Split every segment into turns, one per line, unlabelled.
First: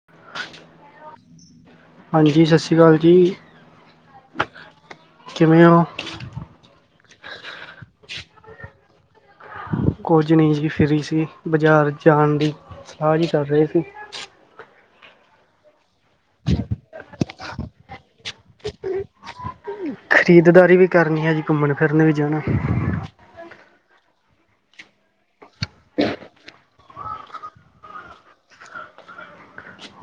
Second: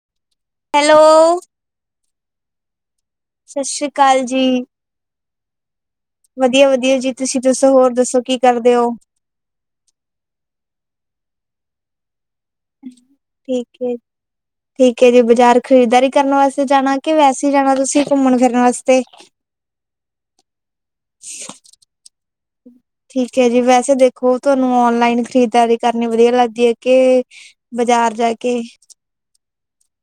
[inaudible]
Hello
ਹਾਂਜੀ ਸਤਿ ਸ਼੍ਰੀ ਕਾਲ ਜੀ।
ਸਤਿ ਸ੍ਰੀ ਕਾਲ ਜੀ।
ਕਿਵੇਂ ਹੋ
ਵਧੀਆ- ਵਧੀਆ ਜੀ ਤੁਸੀਂ ਦੱਸੋ ਹੋਰ ਦੱਸੋ ਕੀ ਕਰਦੇ ਹੋ?
ਕੁਝ ਨੀਂ ਜੀ ਫਰੀ ਸੀ ਬਜ਼ਾਰ ਜਾਣ ਦੀ ਸਲਾਹ ਜੀ ਕਰ ਰਹੇ
ਠੀਕ ਐ
[inaudible]
ਠੀਕ ਐ ਜੀ ਬਾਜ਼ਾਰ ਖਰੀਦਦਾਰੀ ਕਰਨ ਵਾਸਤੇ ਜਾਣਾ ਕਿ ਵੈਸੇ ਹੀ ਜਾਣਾ ਤੁਸੀਂ ਘੁੰਮਣ ਫਿਰਨ ਵਾਸਤੇ
ਖਰੀਦਦਾਰੀ ਵੀ ਕਰਨੀ ਐ ਜੀ ਘੁੰਮਣ ਫਿਰਨ ਵੀ ਜਾਣਾ
ਠੀਕ ਐ ਜੀ ਵੈਸੇ ਦੇਖੋ ਤੁਹਾਨੂੰ ਔਨਲਾਈਨ ਖਰੀਦਦਾਰੀ ਕਰਨੀ ਵਧੀਆ ਲੱਗਦੀ ਐ ਕੇ ਬਜ਼ਾਰ ਜਾ ਕੇ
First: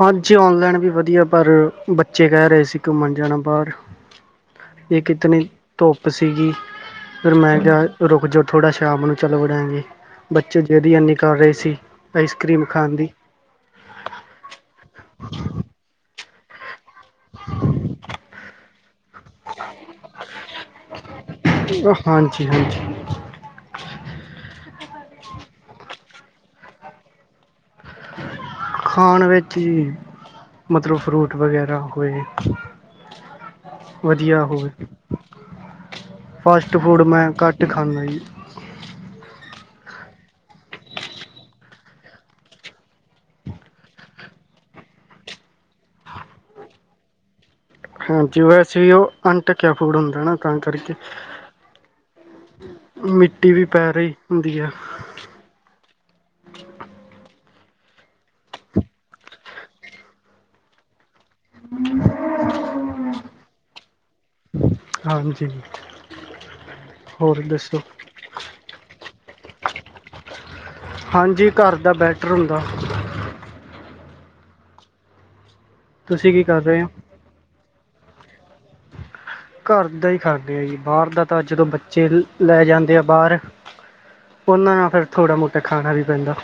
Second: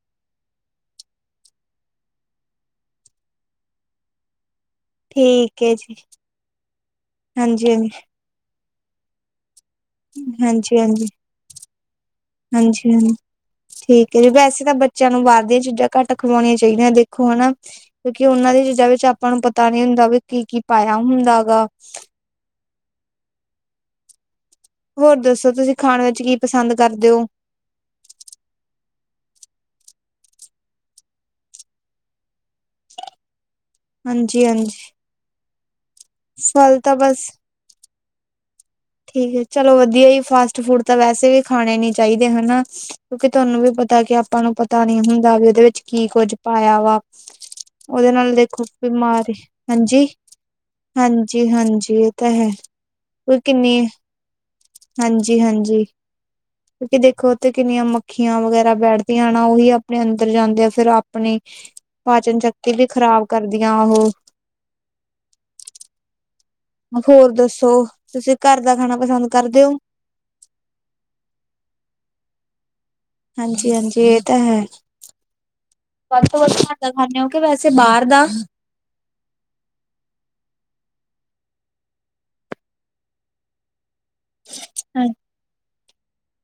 ਹਾਂਜੀ ਔਨਲਾਈਨ ਵੀ ਵਧੀਆ ਪਰ ਬੱਚੇ ਕਹਿ ਰਹੇ ਸੀ ਘੁੰਮਣ ਜਾਣਾ ਬਾਹਰ ਏਕ ਇਤਨੀ
ਠੀਕ ਹੈ ਜੀ
ਧੁੱਪ ਸੀਗੀ ਫਿਰ ਮੈਂ
ਹਾਂਜੀ
ਕਿਹਾ
ਹਾਂਜੀ
ਰੁਕ ਜੋ ਥੋੜ੍ਹਾ ਸ਼ਾਮ ਨੂੰ ਚਲੋ ਜਾਗੇ ਬੱਚੇ
ਹਾਂਜੀ
ਜਿੰਦ ਹੀ
ਹਾਂਜੀ
ਐਨੀ ਕਰ ਰਹੇ ਸੀ ਆਈਸਕਰ੍ਰੀਮ
ਹਾਂਜੀ
ਖਾਣ ਦੀ
ਹਾਂਜੀ ਠੀਕ ਐ ਜੀ ਵੈਸੇ ਤਾਂ ਬੱਚਿਆਂ ਨੂੰ ਬਾਹਰ ਦੀਆਂ ਚੀਜ਼ਾਂ ਘੱਟ ਖਵਾਣੀਆਂ ਚਾਹੀਦੀਆਂ ਦੇਖੋ ਹਨਾ ਕਿਓਂਕਿ ਓਨਾਂ ਦੀ ਚੀਜ਼ਾਂ ਵਿੱਚ ਆ ਆਪਾਂ ਨੂੰ ਪਤਾ ਨੀ ਹੁੰਦਾ ਵੀ ਕੀ-ਕੀ ਪਾਗਆ ਹੁੰਦਾ ਗਾ।
ਜੀ ਹਾਂਜੀ।
ਹੋਰ ਦੱਸੋ, ਤੁਸੀਂ ਖਾਨ ਵਿੱਚ ਕੀ ਪਸੰਦ ਕਰਦੇ ਓ?
ਖਾਣ ਵਿੱਚ ਜੀ। ਮਤਲਬ ਫਰੂਟ ਵਗੈਰਾ ਹੋਏ, ਵਦੀਆ ਹੋਵੇ।
ਹਾਂਜੀ-ਹਾਂਜੀ
ਫਾਸਟ
ਫਲ ਤਾਂ
ਫੂਡ
ਬਸ
ਮੈਂ ਘੱਟ ਖਾਨਾ ਜੀ।
ਠੀਕ ਐ ਚਲੋ ਵਦੀਆ ਜੀ ਫਾਸਟ ਫੂਡ ਤਾਂ ਵੈਸੇ ਵੀ ਖਾਣੇ ਨੀ ਚਾਈਦੇ ਹਨਾ। ਕਿਓਂਕਿ ਤੁਆਨੂੰ ਵੀ ਪਤਾ ਕਿ ਆਪਾਂ ਨੂੰ ਪਤਾ ਨੀ ਹੁੰਦਾ ਵੀ ਓਦੇ ਵਿੱਚ ਕੀ ਕੁੱਝ ਪਾਏਆ ਵਾ। ਓਦੇ ਨਾਲ
ਹਾਂਜੀ
ਦੇਖੋ
ਵੈਸੇ ਵੀ ਉਹ
ਬਿਮਾਰੀ
ਅਣਢੱਕਿਆ ਫੂਡ
ਹਾਂਜੀ,
ਹੁੰਦਾ ਨਾ ਤਾਂ ਕਰਕੇ
ਹਾਂਜੀ-ਹਾਂਜੀ ਏ ਤਾਂ ਹੈ। ਕੋਈ
ਮਿੱਟੀ ਵੀ
ਕਿੰਨੀ
ਪੈ ਰਈ ਹੁੰਦੀ ਐ।
ਹਾਂਜੀ-ਹਾਂਜੀ। ਕਿਓਂਕਿ ਦੇਖੋ ਓਥੇ ਕਿੰਨੀਆਂ ਮੱਖੀਆਂ ਵਗੈਰਾ ਬੈਠਦੀਆਂ ਹਨਾ ਓਹੀ ਆਪਨੇ ਅੰਦਰ ਜਾਂਦੇ ਆ ਫੇਰ ਆਪਨੇ ਪਾਚਨ ਸ਼ਕਤੀ ਵੀ ਖਰਾਬ ਕਰਦੀਆਂ ਓਹ
ਹਾਂਜੀ।
ਹੋਰ ਦੱਸੋ ਤੁਸੀਂ ਘਰ ਦਾ ਖਾਣਾ ਪਸੰਦ ਕਰਦੇ ਓ?
ਹਾਂਜੀ ਘਰ ਦਾ ਬੈਟਰ ਹੁੰਦਾ।
ਹਾਂਜੀ-ਹਾਂਜੀ ਏ ਤਾਂ ਹੈ, ਵੱਧ
ਤੁਸੀਂ
ਤੋਂ
ਕੀ
ਵੱਧ
ਕਰ
ਘਰ
ਰਹੇ ਹੋ
ਦਾ ਖਾਨੇ ਓ ਕੇ ਵੈਸੇ ਬਾਰ ਦਾ?
ਘਰ ਦਾ ਈ ਖਾਨੇ ਆ ਜੀ, ਬਾਰ ਦਾ ਤਾਂ ਜਦੋਂ ਬੱਚੇ ਲੈ ਜਾਂਦੇ ਆ ਬਾਰ ਓਨਾਂ ਨਾਲ ਫੇਰ ਥੋੜਾ-ਮੋਟਾ ਖਾਨਾ ਵੀ ਪੈਂਦਾ।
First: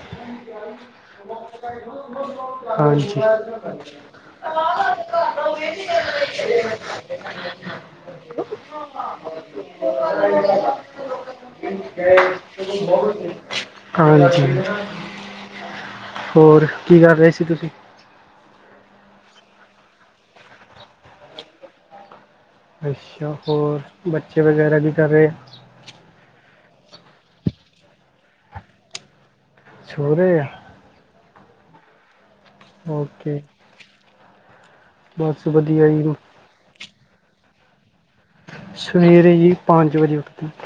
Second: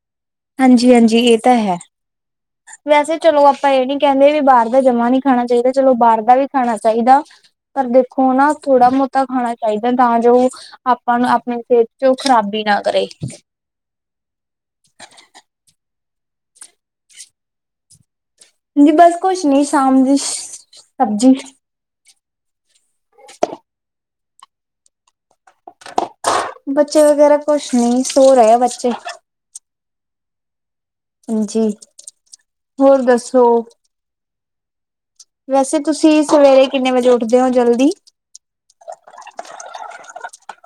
ਹਾਂਜੀ-ਹਾਂਜੀ, ਏ ਤਾਂ ਹੈ ਵੈਸੇ
ਹਾਂਜੀ
ਚਲੋ ਆਪਾਂ ਏ ਨੀ ਕੈਂਦੇ ਵੀ ਬਾਰ ਦਾ ਜਮਾ ਨੀ ਖਾਨਾ ਚਾਈਦਾ। ਚਲੋ ਬਾਰ ਦਾ ਵੀ ਖਾਨਾ ਚਾਈਦਾ, ਪਰ ਦੇਖੋ ਹਨਾ ਥੋੜਾ-ਮੋਤਾ ਖਾਣਾ ਚਾਈਦਾ ਤਾਂ ਜੋ ਆਪਾਂ ਨੂੰ ਆਪਨੀ ਸੇਤ ਚੋ ਓ ਖਰਾਬੀ ਨਾ ਕਰੇ।
ਹਾਂਜੀ। ਹੋਰ ਕੀ ਕਰ ਰਏ ਸੀ ਤੁਸੀਂ?
ਜੀ ਬਸ ਕੁਸ਼ ਨੀ ਸ਼ਾਮ ਦੀ ਸਬਜ਼ੀ।
ਅੱਸ਼ਾ, ਹੋਰ ਬੱਚੇ ਵਗੈਰਾ ਕੀ ਕਰ ਰਏ ਆ?
ਬੱਚੇ ਵਗੈਰਾ ਕੁਸ਼ ਨੀ ਸੋ ਰਏ ਆ ਬੱਚੇ।
ਛੋ ਰੇ ਐ।
ਹਾਂਜੀ, ਹੋਰ
ਓਕੇ
ਦੱਸੋ?
ਬਸ
ਵੈਸੇ
ਵਧੀਆ ਜੀ
ਤੁਸੀਂ ਸਵੇਰੇ ਕਿੰਨੇ ਵਜੇ ਉੱਠਦੇ ਓ ਜਲਦੀ?
ਸਵੇਰੇ ਜੀ ਪੰਜ ਵਜੇ ਉੱਠਦੇ ਆ।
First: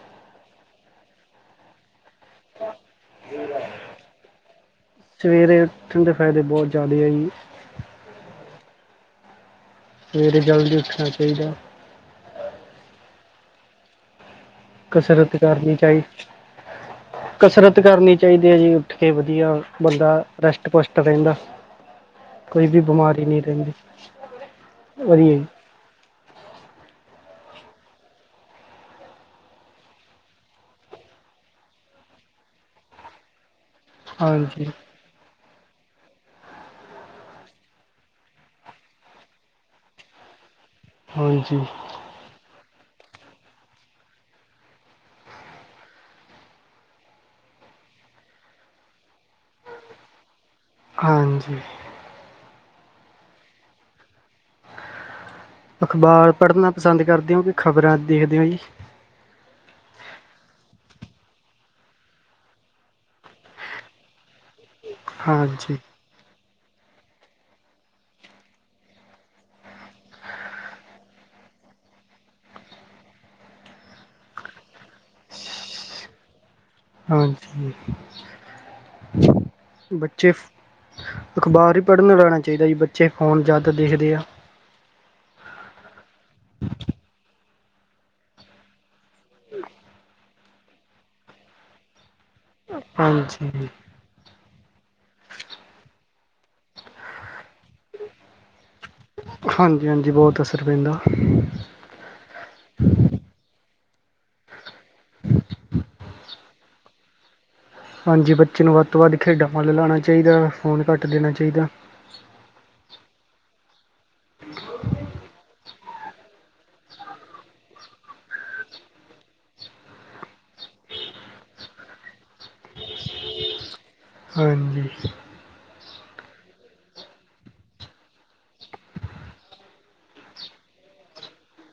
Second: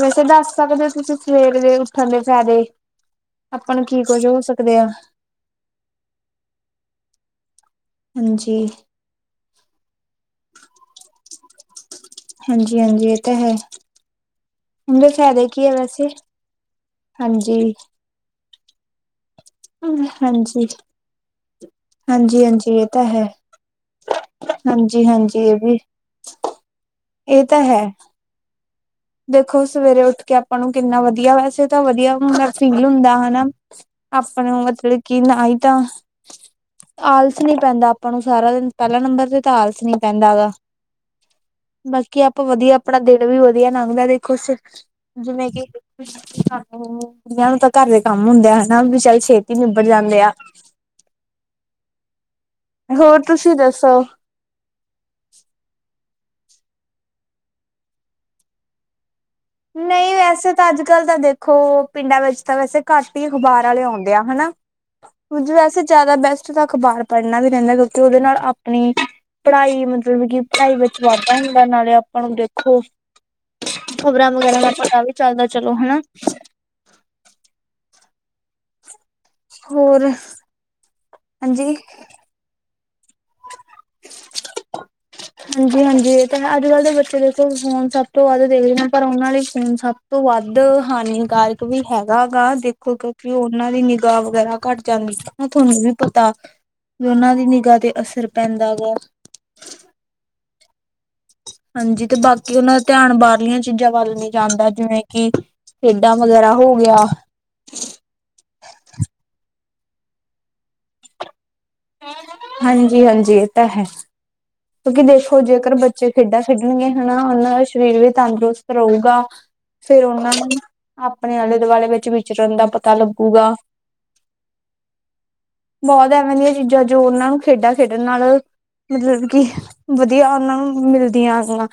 ਵੈਸੇ ਦੱਸ ਸਕਦੇ ਓ ਤੁਸੀਂ ਸਵੇਰ ਦੇ ਉੱਠਨ ਦੇ ਫੈਦੇ। ਆਪਾਂ ਨੂੰ ਕੀ ਕੁੱਝ ਹੋ ਸਕਦੇ ਆ।
ਸਵੇਰੇ ਉੱਠਨ ਦੇ ਫਾਇਦੇ ਬੋਹ ਜ਼ਾਦੈ ਐ ਜੀ।
ਹਾਂਜੀ।
ਸਵੇਰੇ ਜਲਦੀ ਉੱਠਨਾ ਚਾਈਦੈ।
ਹਾਂਜੀ-ਹਾਂਜੀ ਏ ਤਾਂ ਹੈ, ਓਦੇ
ਕਸਰਤ
ਫੈਦੇ ਕੀ ਐ
ਕਰਨੀ ਚਾਹੀ
ਵੈਸੇ? ਹਾਂਜੀ
ਕਸਰਤ ਕਰਨੀ ਚਾਈਦੀ ਆ ਜੀ ਉੱਠ ਕੇ ਵਦੀਆ।
ਹਾਂਜੀ
ਬੰਦਾ ਰੈਸ਼ਟ-ਪੁਸ਼ਟ ਰੈਂਦਾ,
ਹਾਂਜੀ
ਕੋਈ ਵੀ ਬਿਮਾਰੀ ਨੀ ਰੈਂਦੀ।
ਹਾਂਜੀ-ਹਾਂਜੀ ਏ ਵੀ ਏ ਤਾਂ ਹੈ। ਦੇਖੋ ਸਵੇਰੇ ਉੱਠ ਕੇ ਆਪਾਂ ਨੂੰ ਕਿੰਨਾ ਵਦੀਆ ਵੈਸੇ ਤਾਂ ਵਦੀਆ ਊਂ ਤਾਂ ਫੀਲ ਹੁੰਦਾ ਹਨਾ। ਆਪਾਂ ਨੂੰ
ਹਾਂਜੀ
ਮਤਲਬ ਕੀ ਨਾ ਈ ਤਾਂ ਆਲਸ ਨੀ ਪੈਂਦਾ ਆਪਾਂ ਨੂੰ ਸਾਰਾ ਦਿਨ ਪਹਿਲਾ ਨੰਬਰ 'ਤੇ ਤਾਂ ਆਲਸ ਨੀ ਪੈਂਦਾ ਗਾ।
ਹਾਂਜੀ।
ਬਾਕੀ ਆਪਾਂ ਵਧੀਆ ਆਪਣਾ ਦਿਨ ਵੀ ਵਧੀਆ ਲੰਘਦਾ ਦੇਖੋ ਸ ਜਿਵੇਂ ਕਿ ਘਾਰ ਦੇ ਕੁੜੀਆਂ ਨੂੰ ਤਾਂ ਚਲ ਘਰ ਦੇ ਕੰਮ ਹੁੰਦੇ ਆ ਹਨਾ। ਵੀ ਚਲ ਛੇਤੀ ਨਿਬੜ ਜਾਂਦੇ ਆ।
ਹਾਂਜੀ।
ਹੋਰ ਤੁਸੀਂ ਦੱਸੋ?
ਅਖ਼ਬਾਰ ਪੜ੍ਹਨਾ ਪਸੰਦ ਕਰਦੇ ਓ ਕੀ ਖ਼ਬਰਾਂ ਦੇਖਦੇ ਓ ਜੀ?
ਨਈ ਵੈਸੇ ਤਾਂ ਅੱਜ-ਕੱਲ ਤਾਂ ਦੇਖੋ ਪਿੰਡਾਂ ਵਿੱਚ ਤਾਂ ਵੈਸੇ ਘੱਟ ਈ ਅਖ਼ਬਾਰ ਆਲੇ ਆਉਦੇ ਆ ਹਨਾ। ਕੁਝ
ਹਾਂਜੀ
ਵੈਸੇ ਜ਼ਿਆਦਾ ਬੈਸਟ ਤਾਂ ਅਖ਼ਬਾਰ ਪੜ੍ਹਨਾ ਵੀ ਰਹਿੰਦਾ ਕਿਉਂਕਿ ਉਹਦੇ ਨਾਲ ਆਪਣੀ ਪੜ੍ਹਾਈ, ਮਤਲਬ ਕਿ ਪੜ੍ਹਾਈ ਵਿੱਚ ਵਾਧਾ ਹੁੰਦਾ ਨਾਲੇ ਆਪਾਂ ਨੂੰ ਦੇਖੋ ਪ੍ਰੋਗਰਾਮ ਵਗੈਰਾ ਦਾ ਪਤਾ ਵੀ ਚੱਲਦਾ ਚਲੋ ਹਨਾ।
ਹਾ ਠੀਕ,
ਹੋਰ
ਬੱਚੇ
ਹਾਂਜੀ
ਅਖ਼ਬਾਰ ਈ ਪੜ੍ਹਨ ਲਾਣਾ ਚਾਈਦਾ ਜੀ ਬੱਚੇ ਫੋਨ ਜ਼ਿਆਦਾ ਦੇਖਦੇ ਐ।
ਹਾਂਜੀ-ਹਾਂਜੀ ਏ ਤਾਂ ਹੈ ਅੱਜ-ਕੱਲ੍ਹ ਦੇ ਬੱਚੇ ਦੇਖੋ ਫੋਨ ਸਭ ਤੋਂ ਵੱਧ ਦੇਖਦੇ ਨੇ ਪਰ ਉਹਨਾਂ ਲਈ ਫੋਨ ਸਭ ਤੋਂ ਵੱਧ ਹਾਨੀਕਾਰਕ ਵੀ ਹੈਗਾ ਗਾ, ਦੇਖੋ ਕਿਉਂਕਿ
ਹਾਂਜੀ
ਉਹਨਾਂ ਦੀ ਨਿਗ ਗਾ ਵਗੈਰਾ ਘੱਟ ਜਾਂਦੀ ਹਨ ਤੁਆਨੂੰ ਵੀ ਪਤਾ, ਵੀ ਉਹਨਾਂ ਦੀ ਨਿਗਾਹ 'ਤੇ ਅਸ ਰ ਪੈਂਦਾ ਹੈਗਾ।
ਹਾਂਜੀ-ਹਾਂਜੀ ਬਹੁਤ ਅਸਰ ਪੈਂਦਾ।
ਹਾਂਜੀ 'ਤੇ ਬਾਕੀ ਉਹਨਾਂ ਦਾ ਧਿਆਨ ਬਾਰਲੀਆਂ ਚੀਜ਼ਾਂ ਵੱਲ ਨੀ ਜਾਂਦਾ ਜਿਵੇਂ ਕਿ ਖੇ ਡਾਂ ਵਗੈਰਾ ਹੋ ਗਿਆ।
ਹਾਂਜੀ ਬੱਚੇ ਨੂੰ ਵੱਧ ਤੋਂ ਵੱਧ ਖੇਡਾਂ ਵੱਲ ਲਾਣਾ ਚਾਈਦਾ ਫੋਨ ਘੱਟ ਦੇਣਾ ਚਾਈਦਾ।
ਹਾਂਜੀ-ਹਾਂਜੀ ਇਹ ਤਾਂ ਹੈ। ਕਿਉਂਕਿ ਦੇਖੋ ਜੇਕਰ ਬੱਚੇ ਖੇਡਾਂ ਖੇਡਣਗੇ ਹਨਾ ਉਹਨਾਂ ਦਾ ਸਰੀਰ ਵੀ ਤੰਦਰੁਸਤ ਰਹੂਗਾ। ਫੇਰ ਉਹਨਾਂ ਨੂੰ ਆਪਣੇ ਆਲੇ-ਦੁਆਲੇ ਵਿੱਚ ਵਿਚਰਨ ਦਾ ਪਤਾ ਲੱਗੂਗਾ।
ਹਾਂਜੀ।
ਬਹੁਤ ਐਵੇਂ ਦੀਆਂ ਚੀਜ਼ਾਂ ਜੋ ਉਹਨਾਂ ਨੂੰ ਖੇਡਾਂ ਖੇਡਣ ਨਾਲੋ ਮਤਲਬ ਕੀ ਵਧੀਆ ਉਹਨਾਂ ਨੂੰ ਮਿਲਦੀਆਂ ਹੈਗੀਆਂ।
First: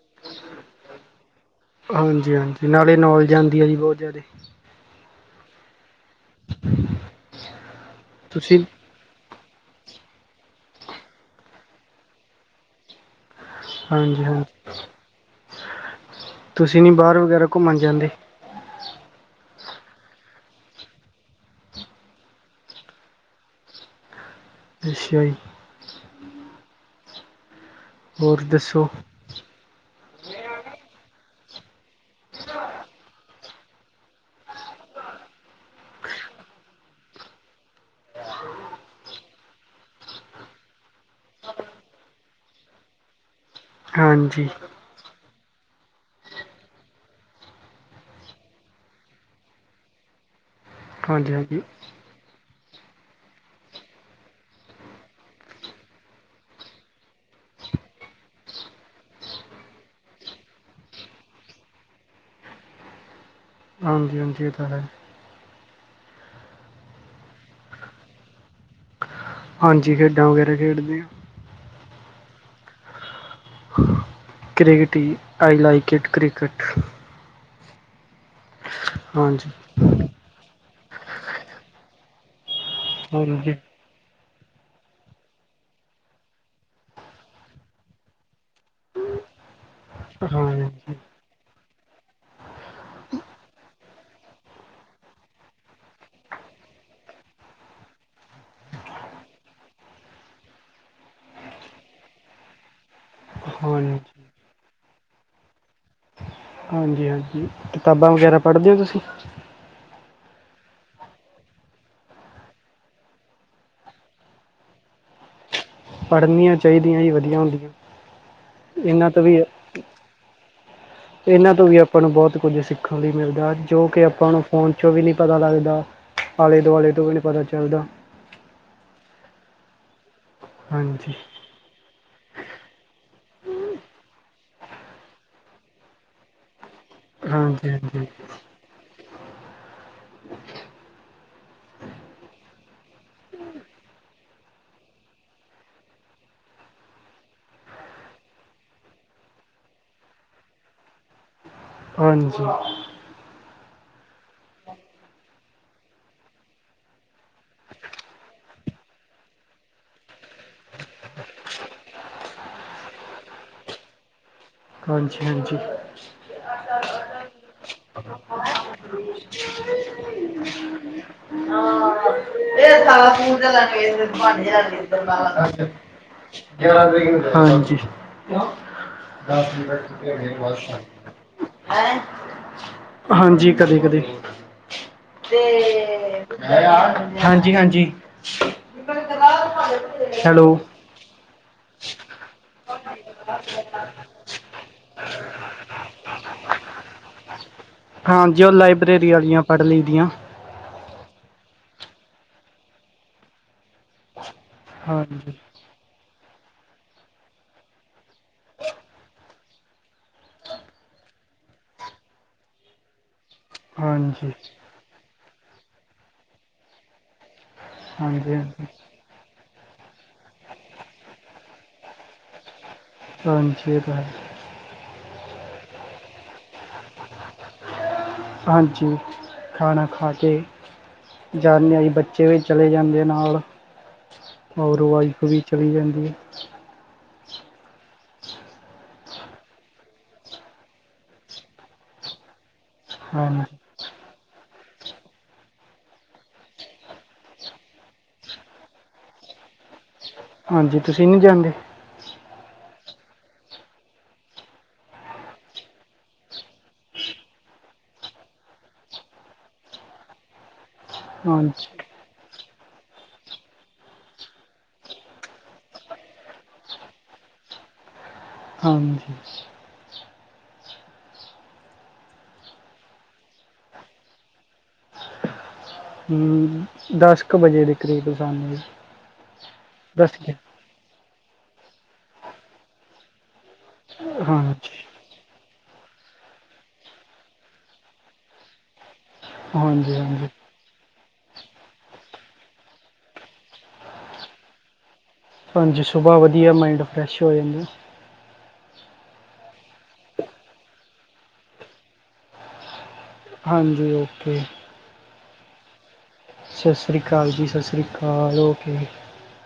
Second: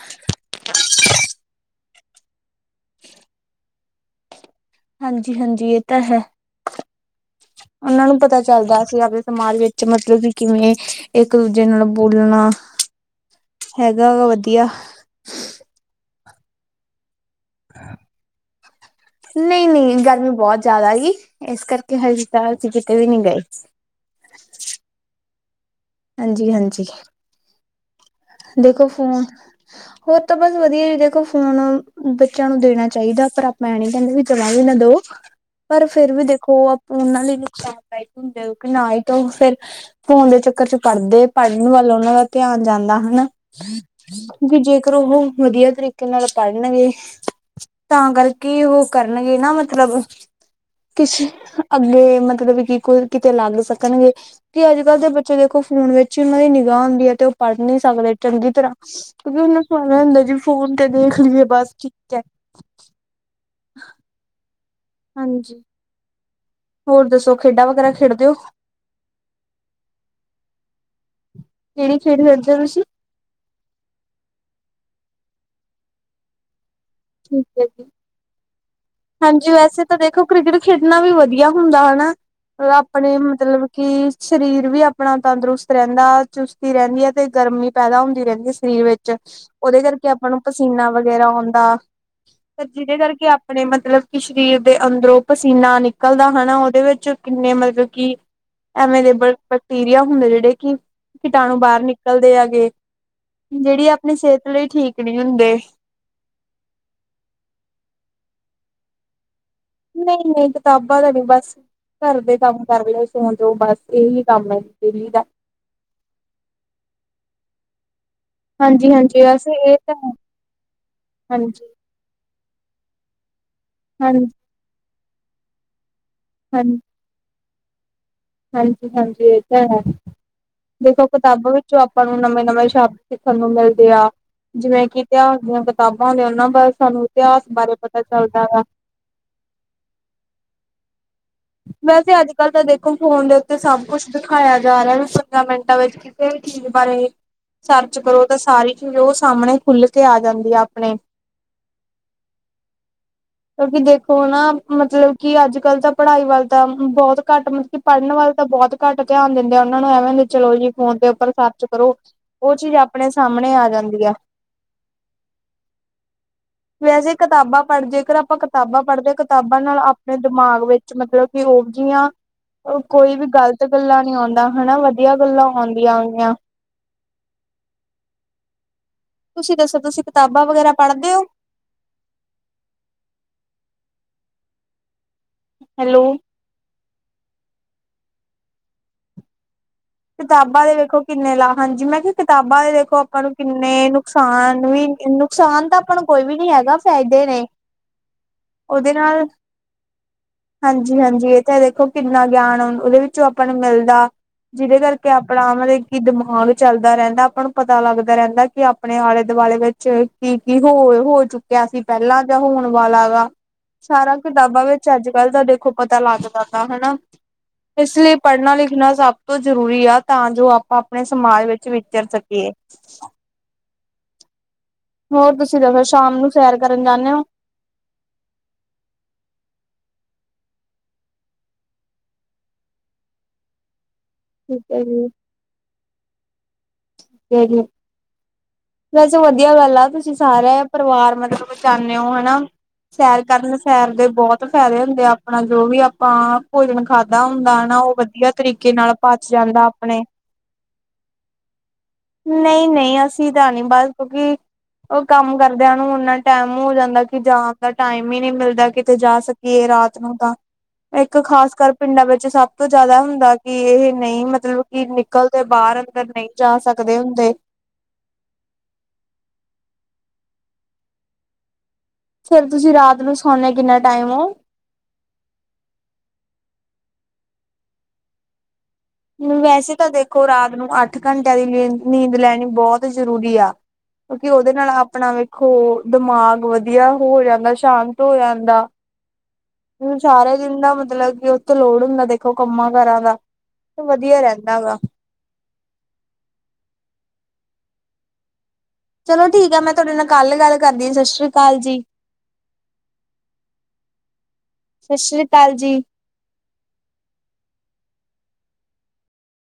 ਹਾਂਜੀ-ਹਾਂਜੀ ਨਾਲੇ ਨੌਲੇਜ ਆਂਦੀ ਆ ਜੀ ਬਹੁਤ ਜ਼ਿਆਦੇ।
ਹਾਂਜੀ-ਹਾਂਜੀ ਇਹ ਤਾਂ ਹੈ, ਉਹਨਾਂ ਨੂੰ ਪਤਾ
ਤੁਸੀਂ
ਚੱਲਦਾ ਅਸੀਂ ਆਪਦੇ ਸਮਾਜ ਵਿੱਚ ਮਤਲਬ ਕਿ ਕਿਵੇਂ ਇੱਕ-ਦੂਜੇ ਨਾਲ ਬੋਲਣਾ ਹੈਗਾ
ਹਾਂਜੀ
ਗਾ
ਹਾਂਜੀ
ਵਧੀਆ‌।
ਤੁਸੀਂ ਨੀ ਬਾਹਰ ਵਗੈਰਾ ਘੁੰਮਣ ਜਾਂਦੇ?
ਨਈ-ਨਈ ਗਰਮੀ ਬਹੁਤ ਜ਼ਿਆਦਾ ਗੀ ਇਸ ਕਰਕੇ ਹਜੇ ਤਾਂ ਅਸੀਂ ਕਿਤੇ ਵੀ ਨੀ ਗਏ।
ਅੱਛਾ ਜੀ।
ਹਾਂਜੀ-ਹਾਂਜੀ।
ਹੋਰ ਦੱਸੋ
ਦੇਖੋ ਫੋਨ ਹੋਰ ਤਾਂ ਬਸ ਵਧੀਆ ਜੀ ਦੇਖੋ ਫੋਨ ਬੱਚਿਆਂ ਨੂੰ ਦੇਣਾ ਚਾਈਦਾ ਪਰ ਆਪਾਂ ਐ ਨੀ ਕਹਿੰਦੇ ਵੀ ਜਮਾ ਵੀ ਨਾ ਦੋ ਪਰ ਫੇਰ ਵੀ ਦੇਖੋ ਆਪ ਉਹਨਾਂ ਲਈ ਨੁਕਸਾਨਦਾਇਕ ਹੁੰਦੇ ਆ ਕਿਉਂਕਿ ਨਾ ਈ ਕਿਉ ਫੇਰ ਫੋਨ ਦੇ ਚੱਕਰ 'ਚ ਪੜ੍ਹਦੇ-ਪੜ੍ਹਨ ਵੱਲ ਉਹਨਾਂ ਦਾ ਧਿਆਨ ਜਾਂਦਾ। ਹਨਾ।
ਹਾਂਜੀ
ਵੀ ਜੇਕਰ ਉਵੇ ਵੀ ਵਧੀਆ ਤਰੀ ਕੇ ਨਾਲ ਪੜ੍ਹਨਗੇ, ਤਾਂ ਕਰਕੇ ਉਹ ਕਰਨਗੇ ਨਾ ਮਤਲਬ ਕਿਸੀ,
ਹਾਂਜੀ ਹਾਂਜੀ
ਅੱਗੇ ਮਤਲਬ ਕਿ ਕੋਈ ਕਿਤੇ ਲੱਗ ਸਕਣਗੇ। ਕਿ ਅੱਜ-ਕੱਲ੍ਹ ਦੇ ਬੱਚੇ ਦੇਖੋ ਫੋਨ ਵਿੱਚ ਈ ਉਹਨਾਂ ਦੀ ਨਿਗਾਹ ਹੁੰਦੀ ਐ, 'ਤੇ ਉਹ ਪੜ੍ਹ ਨੀ ਸਕਦੇ ਚੰਗੀ ਤਰ੍ਹਾਂ, ਕਿਉਂਕਿ ਉਹਨੂੰ ਸੁਣ ਹੁੰਦਾ ਜੀ ਫੋਨ ਤੇ ਦੇਖ ਲਈਏ ਬਸ ਠੀਕ ਐ।
ਹਾਂਜੀ-ਹਾਂਜੀ, ਇਹ ਤਾਂ ਹੈ।
ਹਾਂਜੀ। ਹੋਰ ਦੱਸੋ ਖੇਡਾਂ ਵਗੈਰਾ ਖੇਡਦੇ ੳ?
ਹਾਂਜੀ, ਖੇਡਾਂ ਵਗੈਰਾ ਖੇਡਦੇ ਆਂ।
ਕੇੜੀ ਖੇਡ ਖੇਲਦੇ ੳ ਤੁਸੀਂ?
ਕ੍ਰਿਕਟ ਈ ਆਈ ਲਾਈਕ ਇਟ ਕ੍ਰਿਕਟ।
ਠੀਕ ਏ ਜੀ ਹਾਂਜੀ ਵੈਸੇ ਤਾਂ ਦੇਖੋ ਕ੍ਰਿਕਟ ਖੇਡਣਾ ਵੀ ਵਧੀਆ ਹੁੰਦਾ ਹਨਾ, ਆਪਣੇ
ਹਾਂਜੀ
ਮਤਲਬ ਕਿ ਸਰੀਰ ਵੀ ਆਪਣਾ ਤੰਦਰੁਸਤ ਰੈਂਦਾ ਚੁਸਤੀ ਰੈਂਦੀ ਐ, ਤੇ ਗਰਮੀ ਪੈਦਾ ਹੁੰਦੀ ਰੈਦੀ ਏ ਸਰੀਰ ਵਿੱਚ, ਉਦੇ ਕਰਕੇ ਆਪਾਂ ਨੂੰ
ਹਾਂਜੀ
ਪਸੀਨਾ
ਹਾਂਜੀ
ਵਗੈਰਾ ਆਂੳਦਾ। ਜੇਦੇ ਕਰਕੇ ਆਪਣੇ ਮਤਲਬ, ਕਿ ਸਰੀਰ ਦੇ ਅੰਦਰੋਂ ਪਸੀਨਾ ਨਿਕਲਦਾ ਹਨਾ ਉਦੇ ਵਿੱਚ ਕਿੰਨੇ ਮਤਲਬ ਕਿ ਐਵੇਲੇਬਲ ਬੈਕਟੀਰੀਆ ਹੁੰਦਾ ਜੇੜੇ ਕਿ ਕੀਟਾਣੂ ਬਾਰ ਨਿਕਲਦੇ ਹੈਗੇ। ਜੇੜੀ
ਹਾਂਜੀ
ਆਪਣੀ ਸੇਹਤ ਲਈ ਠੀਕ ਨੀ ਹੁੰਦੇ।
ਹਾਂਜੀ, ਕਿਤਾਬਾਂ ਵਗੈਰਾ ਪੜ੍ਹਦੇ ੳ ਤੁਸੀਂ?
ਨਈ-ਨਈ ਕਿਤਾਬਾਂ ਦਾ ਨੀ ਬਸ ਘਰ ਦੇ ਕੰਮ ਕਰਲੋ ਸੌ ਜੋ ਬਸ ਏਹੀ ਕੰਮ ਏ ਡੇਲੀ ਦਾ।
ਪੜ੍ਹਨੀਆਂ ਚਾਈਦੀਆਂ ਜੀ ਵਧੀਆ ਹੁੰਦੀਆਂ।
ਹਾਂਜੀ
ਇਨਾਂ
ਹਾਂਜੀ
ਤੋਂ ਵੀ
ਵੈਸੇ ਇਹ ਤਾਂ ਹੈ
ਇਨਾਂ
ਹਾਂਜੀ
ਤੋਂ ਵੀ ਆਪ ਆਪਾਂ ਨੂੰ ਬੋਤ ਕੁੱਝ ਸਿੱਖਨ ਲਈ ਮਿਲਦਾ, ਜੋ ਕਿ
ਹਾਂਜੀ
ਆਪਾਂ ਨੂੰ ਫੋਨ ਚੋਂ ਵੀ ਨੀ ਪਤਾ ਲੱਗਦਾ। ਆਲੇ ਦੁਆਲੇ ਤੋਂ ਵੀ ਨੀ ਪਤਾ ਚੱਲਦਾ।
ਹਾਂਜੀ-ਹਾਂਜੀ, ਏ ਤਾਂ ਹੈ ਦੇਖੋ
ਹਾਂਜੀ
ਕਿਤਾਬਾਂ ਵਿੱਚ ਜੋ ਆਪਾਂ ਨੂੰ ਨਵੇਂ-ਨਵੇਂ ਸ਼ਬਦ ਸਿੱਖਨ ਨੂੰ ਮਿਲਦੇ ਆ। ਜਿਵੇਂ ਕਿ ਇਤਿਹਾਸ ਦੀਆਂ ਕਿਤਾਬਾਂ ਹੁੰਦੀਆ, ਉਨਾਂ ਬਾਰੇ ਸਾਨੂੰ ਇਤਿਹਾਸ
ਹਾਂਜੀ
ਬਾਰੇ ਪਤਾ ਚੱਲਦਾ ਵਾ। ਵੈਸੇ ਅੱਜ-ਕੱਲ੍ਹ ਤਾਂ ਦੇਖੋ ਫੋਨ ਦੇ ਉੱਤੇ ਸਭ ਕੁਛ ਦਿਖਾਇਆ ਜਾ ਰਆ ਵੇ ਮਿੰਟਾਂ ਵਿੱਚ ਕਿਸੇ ਵੀ ਚੀਜ਼ ਬਾਰੇ? ਸਰਚ ਕਰੋ, ਤਾਂ ਸਾਰੀ ਚੀਚ ਉ ਸਾਮਣੇ ਖੁੱਲ ਕੇ ਆ ਜਾਂਦੀ ਆ, ਆਪਣੇ।
ਹਾਂਜੀ।
ਕਿਉਂਕਿ ਦੇਖੋ, ਨਾ ਮਤਲਬ ਕਿ ਅੱਜ-ਕੱਲ੍ਹ ਤਾਂ ਪੜ੍ਹਾਈ ਵੱਲ ਤਾਂ ਬੋਤ ਘੱਟ ਮਤਲਬ, ਕਿ ਪੜ੍ਹਨ ਵੱਲ ਤਾਂ ਬੋਤ ਘੱਟ ਧਿਆਨ ਦਿੰਦੇ ਆ, ਉਨਾਂ ਨੂੰ ਐਵੇਂ ਹੁੰਦੇ ਚਲੋ ਜੀ, ਫੋਨ ਦੇ ਉੱਪਰ ਸਰਚ ਕਰੋ, ਉ ਚੀਜ਼ ਆਪਣੇ ਸਾਮਣੇ ਆ ਜਾਂਦੀ ਆ।
ਹਾਂਜੀ-ਹਾਂਜੀ।
ਵੈਸੇ ਕਿਤਾਬਾਂ ਪੜ੍ਹ ਜੇਕਰ ਆਪਾਂ ਕਿਤਾਬਾਂ ਪੜ੍ਹਦੇ ਕਿਤਾਬਾਂ ਨਾਲ ਆਪਣੇ ਦਿਮਾਗ ਵਿੱਚ ਮਤਲਬ ਕਿ ਹੋ ਗਿਆਂ
ਇਹ ਸਾਰਾ
ਕੋਈ ਵੀ
ਫੂਡ ਦਾ
ਗ਼ਲਤ ਗੱਲਾਂ
ਲੰਗੇ
ਨੀ ਆੳਂਦਾ
ਭਾਂਡੇ ਦਾ
ਹਨਾ,
ਲਿੱਤਰ
ਵਧੀਆ ਗੱਲਾਂ
ਵਾਲਾ
ਆਉਂਦੀ ਆ ਗੀਆਂ।
ਹਾਂਜੀ।
ਤੁਸੀਂ ਦੱਸੋ ਤੁਸੀਂ ਕਿਤਾਬਾਂ ਵਗੈਰਾ ਪੜ੍ਹਦੇ ੳ?
ਹਾਂਜੀ, ਕਦੇ-ਕਦੇ।
ਹੈਲੋ
ਹਾਂਜੀ-ਹਾਂਜੀ।
ਕਿਤਾਬਾਂ ਦੇ ਵੇਖੋ, ਕਿੰਨੇ ਲਾ ਹਾਂਜੀ ਮੈਂ ਕਿਹਾ ਕਿਤਾਬਾਂ ਦੇ ਵੇਖੋ, ਆਪਾਂ ਨੂੰ ਕਿੰਨੇ ਨੁਕਸਾਨ ਵੀ ਨੁਕਸਾਨ ਤਾਂ ਆਪਾਂ ਕੋਈ ਵੀ ਨੀ ਹੈਗਾ, ਫਾਇਦੇ ਨੇ
ਹਾਂਜੀ ਉ ਲਾਇਬ੍ਰੇਰੀ ਵਾਲੀਆਂ ਪੜ੍ਹ ਲਈ ਦੀਆਂ
ਹਾਂਜੀ-ਹਾਂਜੀ, ਇੱਥੇ ਦੇਖੋ ਕਿੰਨਾ ਗਿਆਨ ਉਦੇ ਵਿੱਚੋਂ ਆਪਾਂ ਨੂੰ ਮਿਲਦਾ। ਜਿਦੇ ਕਰਕੇ
ਹਾਂਜੀ
ਆਪਣਾ ਮਤਲਬ ਕੀ ਮਹੋਲ ਚੱਲਦਾ ਰੈਂਦਾ, ਆਪਾਂ ਨੂੰ ਪਤਾ ਲੱਗਦਾ ਰੈਂਦਾ, ਕਿ ਆਪਣੇ ਆਲੇ ਦੁਆਲੇ ਵਿੱਚ ਕੀ-ਕੀ ਹੋ-ਹੋ ਚੁੱਕਿਆ ਸੀ, ਪੈਲਾਂ ਜਾਂ ਹੋਣ ਵਾਲਾ ਵਾ ਸਾਰਾ
ਹਾਂਜੀ
ਕਿਤਾਬਾਂ ਵਿੱਚ ਅੱਜ-ਕੱਲ੍ਹ ਦਾ ਦੇਖੋ, ਪਤਾ ਲੱਗਦਾ ਤਾ ਹਨਾ। ਇਸ ਲੀ
ਹਾਂਜੀ
ਪੜ੍ਹਨਾ
ਹਾਂਜੀ
ਲਿਖਣਾ ਸਾ ਤੋਂ ਜ਼ਰੂਰੀ ਆ ਤਾਂ ਜੋ ਆਪਾਂ ਆਪਣੇ ਸਮਾਜ ਵਿੱਚ ਵਿਚਰ ਸਕੀਏ।
ਹਾਂਜੀ, ਏਹ ਤਾਂ ਹੈ।
ਹੋਰ ਤੁਸੀਂ ਦੱਸੋ, ਸ਼ਾਮ ਨੂੰ ਸੈਰ ਕਰਨ ਜਾਂਨੇ ਓ?
ਹਾਂਜੀ, ਖਾਣਾ ਖਾ ਕੇ ਜਾਨੇ ਆ ਜੀ। ਬੱਚੇ ਵੀ ਚਲੇ ਜਾਂਦੇ ਨਾਲ
ਠੀਕ ਹੈ
ਔਰ
ਜੀ,
ਵਾਾਈਫ ਵੀ ਚਲੀ ਜਾਂਦੀ ਐ।
ਤੇ ਐ ਜਿਵੇਂ ਵੈਸੇ ਵਧੀਆ ਗੱਲ ਆ। ਤੁਸੀਂ ਸਾਰਾ ਪਰਵਾਰ ਮਤਲਬ ਜਾਂਨੇ ਓ ਹਨਾ। ਸੈਰ
ਹਾਂਜੀ
ਕਰਨ ਸੈਰ ਦੇ ਬਹੁਤ ਫ਼ੈਦੇ ਹੁੰਦੇ ਆ। ਆਪਣਾ ਜੋ ਵੀ ਆਪਾਂ ਭੋਜਨ ਖਾਧਾ ਹੁੰਦਾ ਹਨਾ, ਉਹ ਵਧੀਆ ਤਰੀਕੇ ਨਾਲ ਪਚ ਜਾਂਦਾ। ਆਪਣੇ
ਹਾਂਜੀ, ਤੁਸੀਂ ਨੀ ਜਾਂਦੇ?
ਨਹੀਂ-ਨਹੀਂ, ਅਸੀਂ ਤਾਂ ਨੀ। ਬਸ ਕਿਉਂਕਿ ਉਹ ਕੰਮ ਕਰਦਿਆਂ ਨੂੰ ਓਨਾਂ ਟੈਮ ਹੋ ਜਾਂਦਾ ਕੀ ਜਾਣ ਦਾ ਟਾਈਮ ਈ ਨੀ ਮਿਲਦਾ। ਕਿਤੇ ਜਾ ਸਕ ਕੀਏ ਰਾਤ ਨੂੰ 'ਤਾਂ। ਇੱਕ ਖਾਸ
ਹਾਂਜੀ
ਕਰ ਪਿੰਡਾਂ ਵਿੱਚ ਸਭ ਤੋਂ ਜ਼ਿਆਦਾ ਹੁੰਦਾ ਕਿ, ਇਹ ਨਹੀਂ ਮਤਲਬ ਕਿ ਨਿਕਲਦੇ ਬਾਹਰ-ਅੰਦਰ ਨਹੀਂ ਜਾ ਸਕਦੇ ਹੁੰਦੇ।
ਹਾਂਜੀ।
ਫੇਰ ਤੁਸੀਂ ਰਾਤ ਨੂੰ ਸੌਣੇ ਕਿੰਨਾ ਟਾਈਮ ਓ?
ਹੂੰ, ਦੱਸ ਕ ਵਜੇ ਦੇ ਕਰੀਬ ਸੌਨੇ ਆ।
ਨੀ ਵੈਸੇ ਤਾਂ ਦੇਖੋ, ਰਾਤ ਨੂੰ ਅੱਠ ਘੰਟਿਆਂ ਦੀ ਨੀਂ-ਨੀਂਦ ਲੈਣੀ ਬਹੁਤ ਜ਼ਰੂਰੀ ਆ। ਕਿਉਂਕਿ ਉਹਦੇ ਨਾਲ
ਹਾਂਜੀ
ਆਪਣਾ ਵੇਖੋ ਦਿਮਾਗ ਵਧੀਆ ਹੋ ਜਾਂਦਾ। ਸ਼ਾਂਤ ਹੋ ਜਾਂਦਾ
ਹਾਂਜੀ
ਹੁਣ
ਹਾਂਜੀ
ਸਾਰਾ ਈ ਦਿਨ ਨਾ ਮਤਲਬ ਕਿ ਉੱਤੋਂ ਲੋਡ ਹੁੰਦਾ ਦੇਖੋ, ਕੰਮਾਂ-ਕਾਰਾਂ ਦਾ। ਵਧੀਆ ਰਹਿੰਦਾ ਵਾ।
ਹਾਂਜੀ, ਸੁਬਾਹ ਵਧੀਆ ਮਾਇੰਡ ਫਰੈਸ਼ ਹੋ ਜਾਂਦਾ।
ਚਲੋ ਠੀਕ ਆ। ਮੈਂ ਤੁਹਾਡੇ ਨਾਲ ਕੱਲ ਗੱਲ ਕਰਦੀ ਆ। ਸਾਸ਼ਰੀ ਕਾਲ ਜੀ।
ਹਾਂਜੀ, ਓਕੇ।
ਸਾਸਰੀ ਕਾਲ ਜੀ।
ਸਾਸਰੀ ਕਾਲ ਜੀ, ਸਾਸਰੀ ਕਾਲ। ਓਕੇ ਜੀ।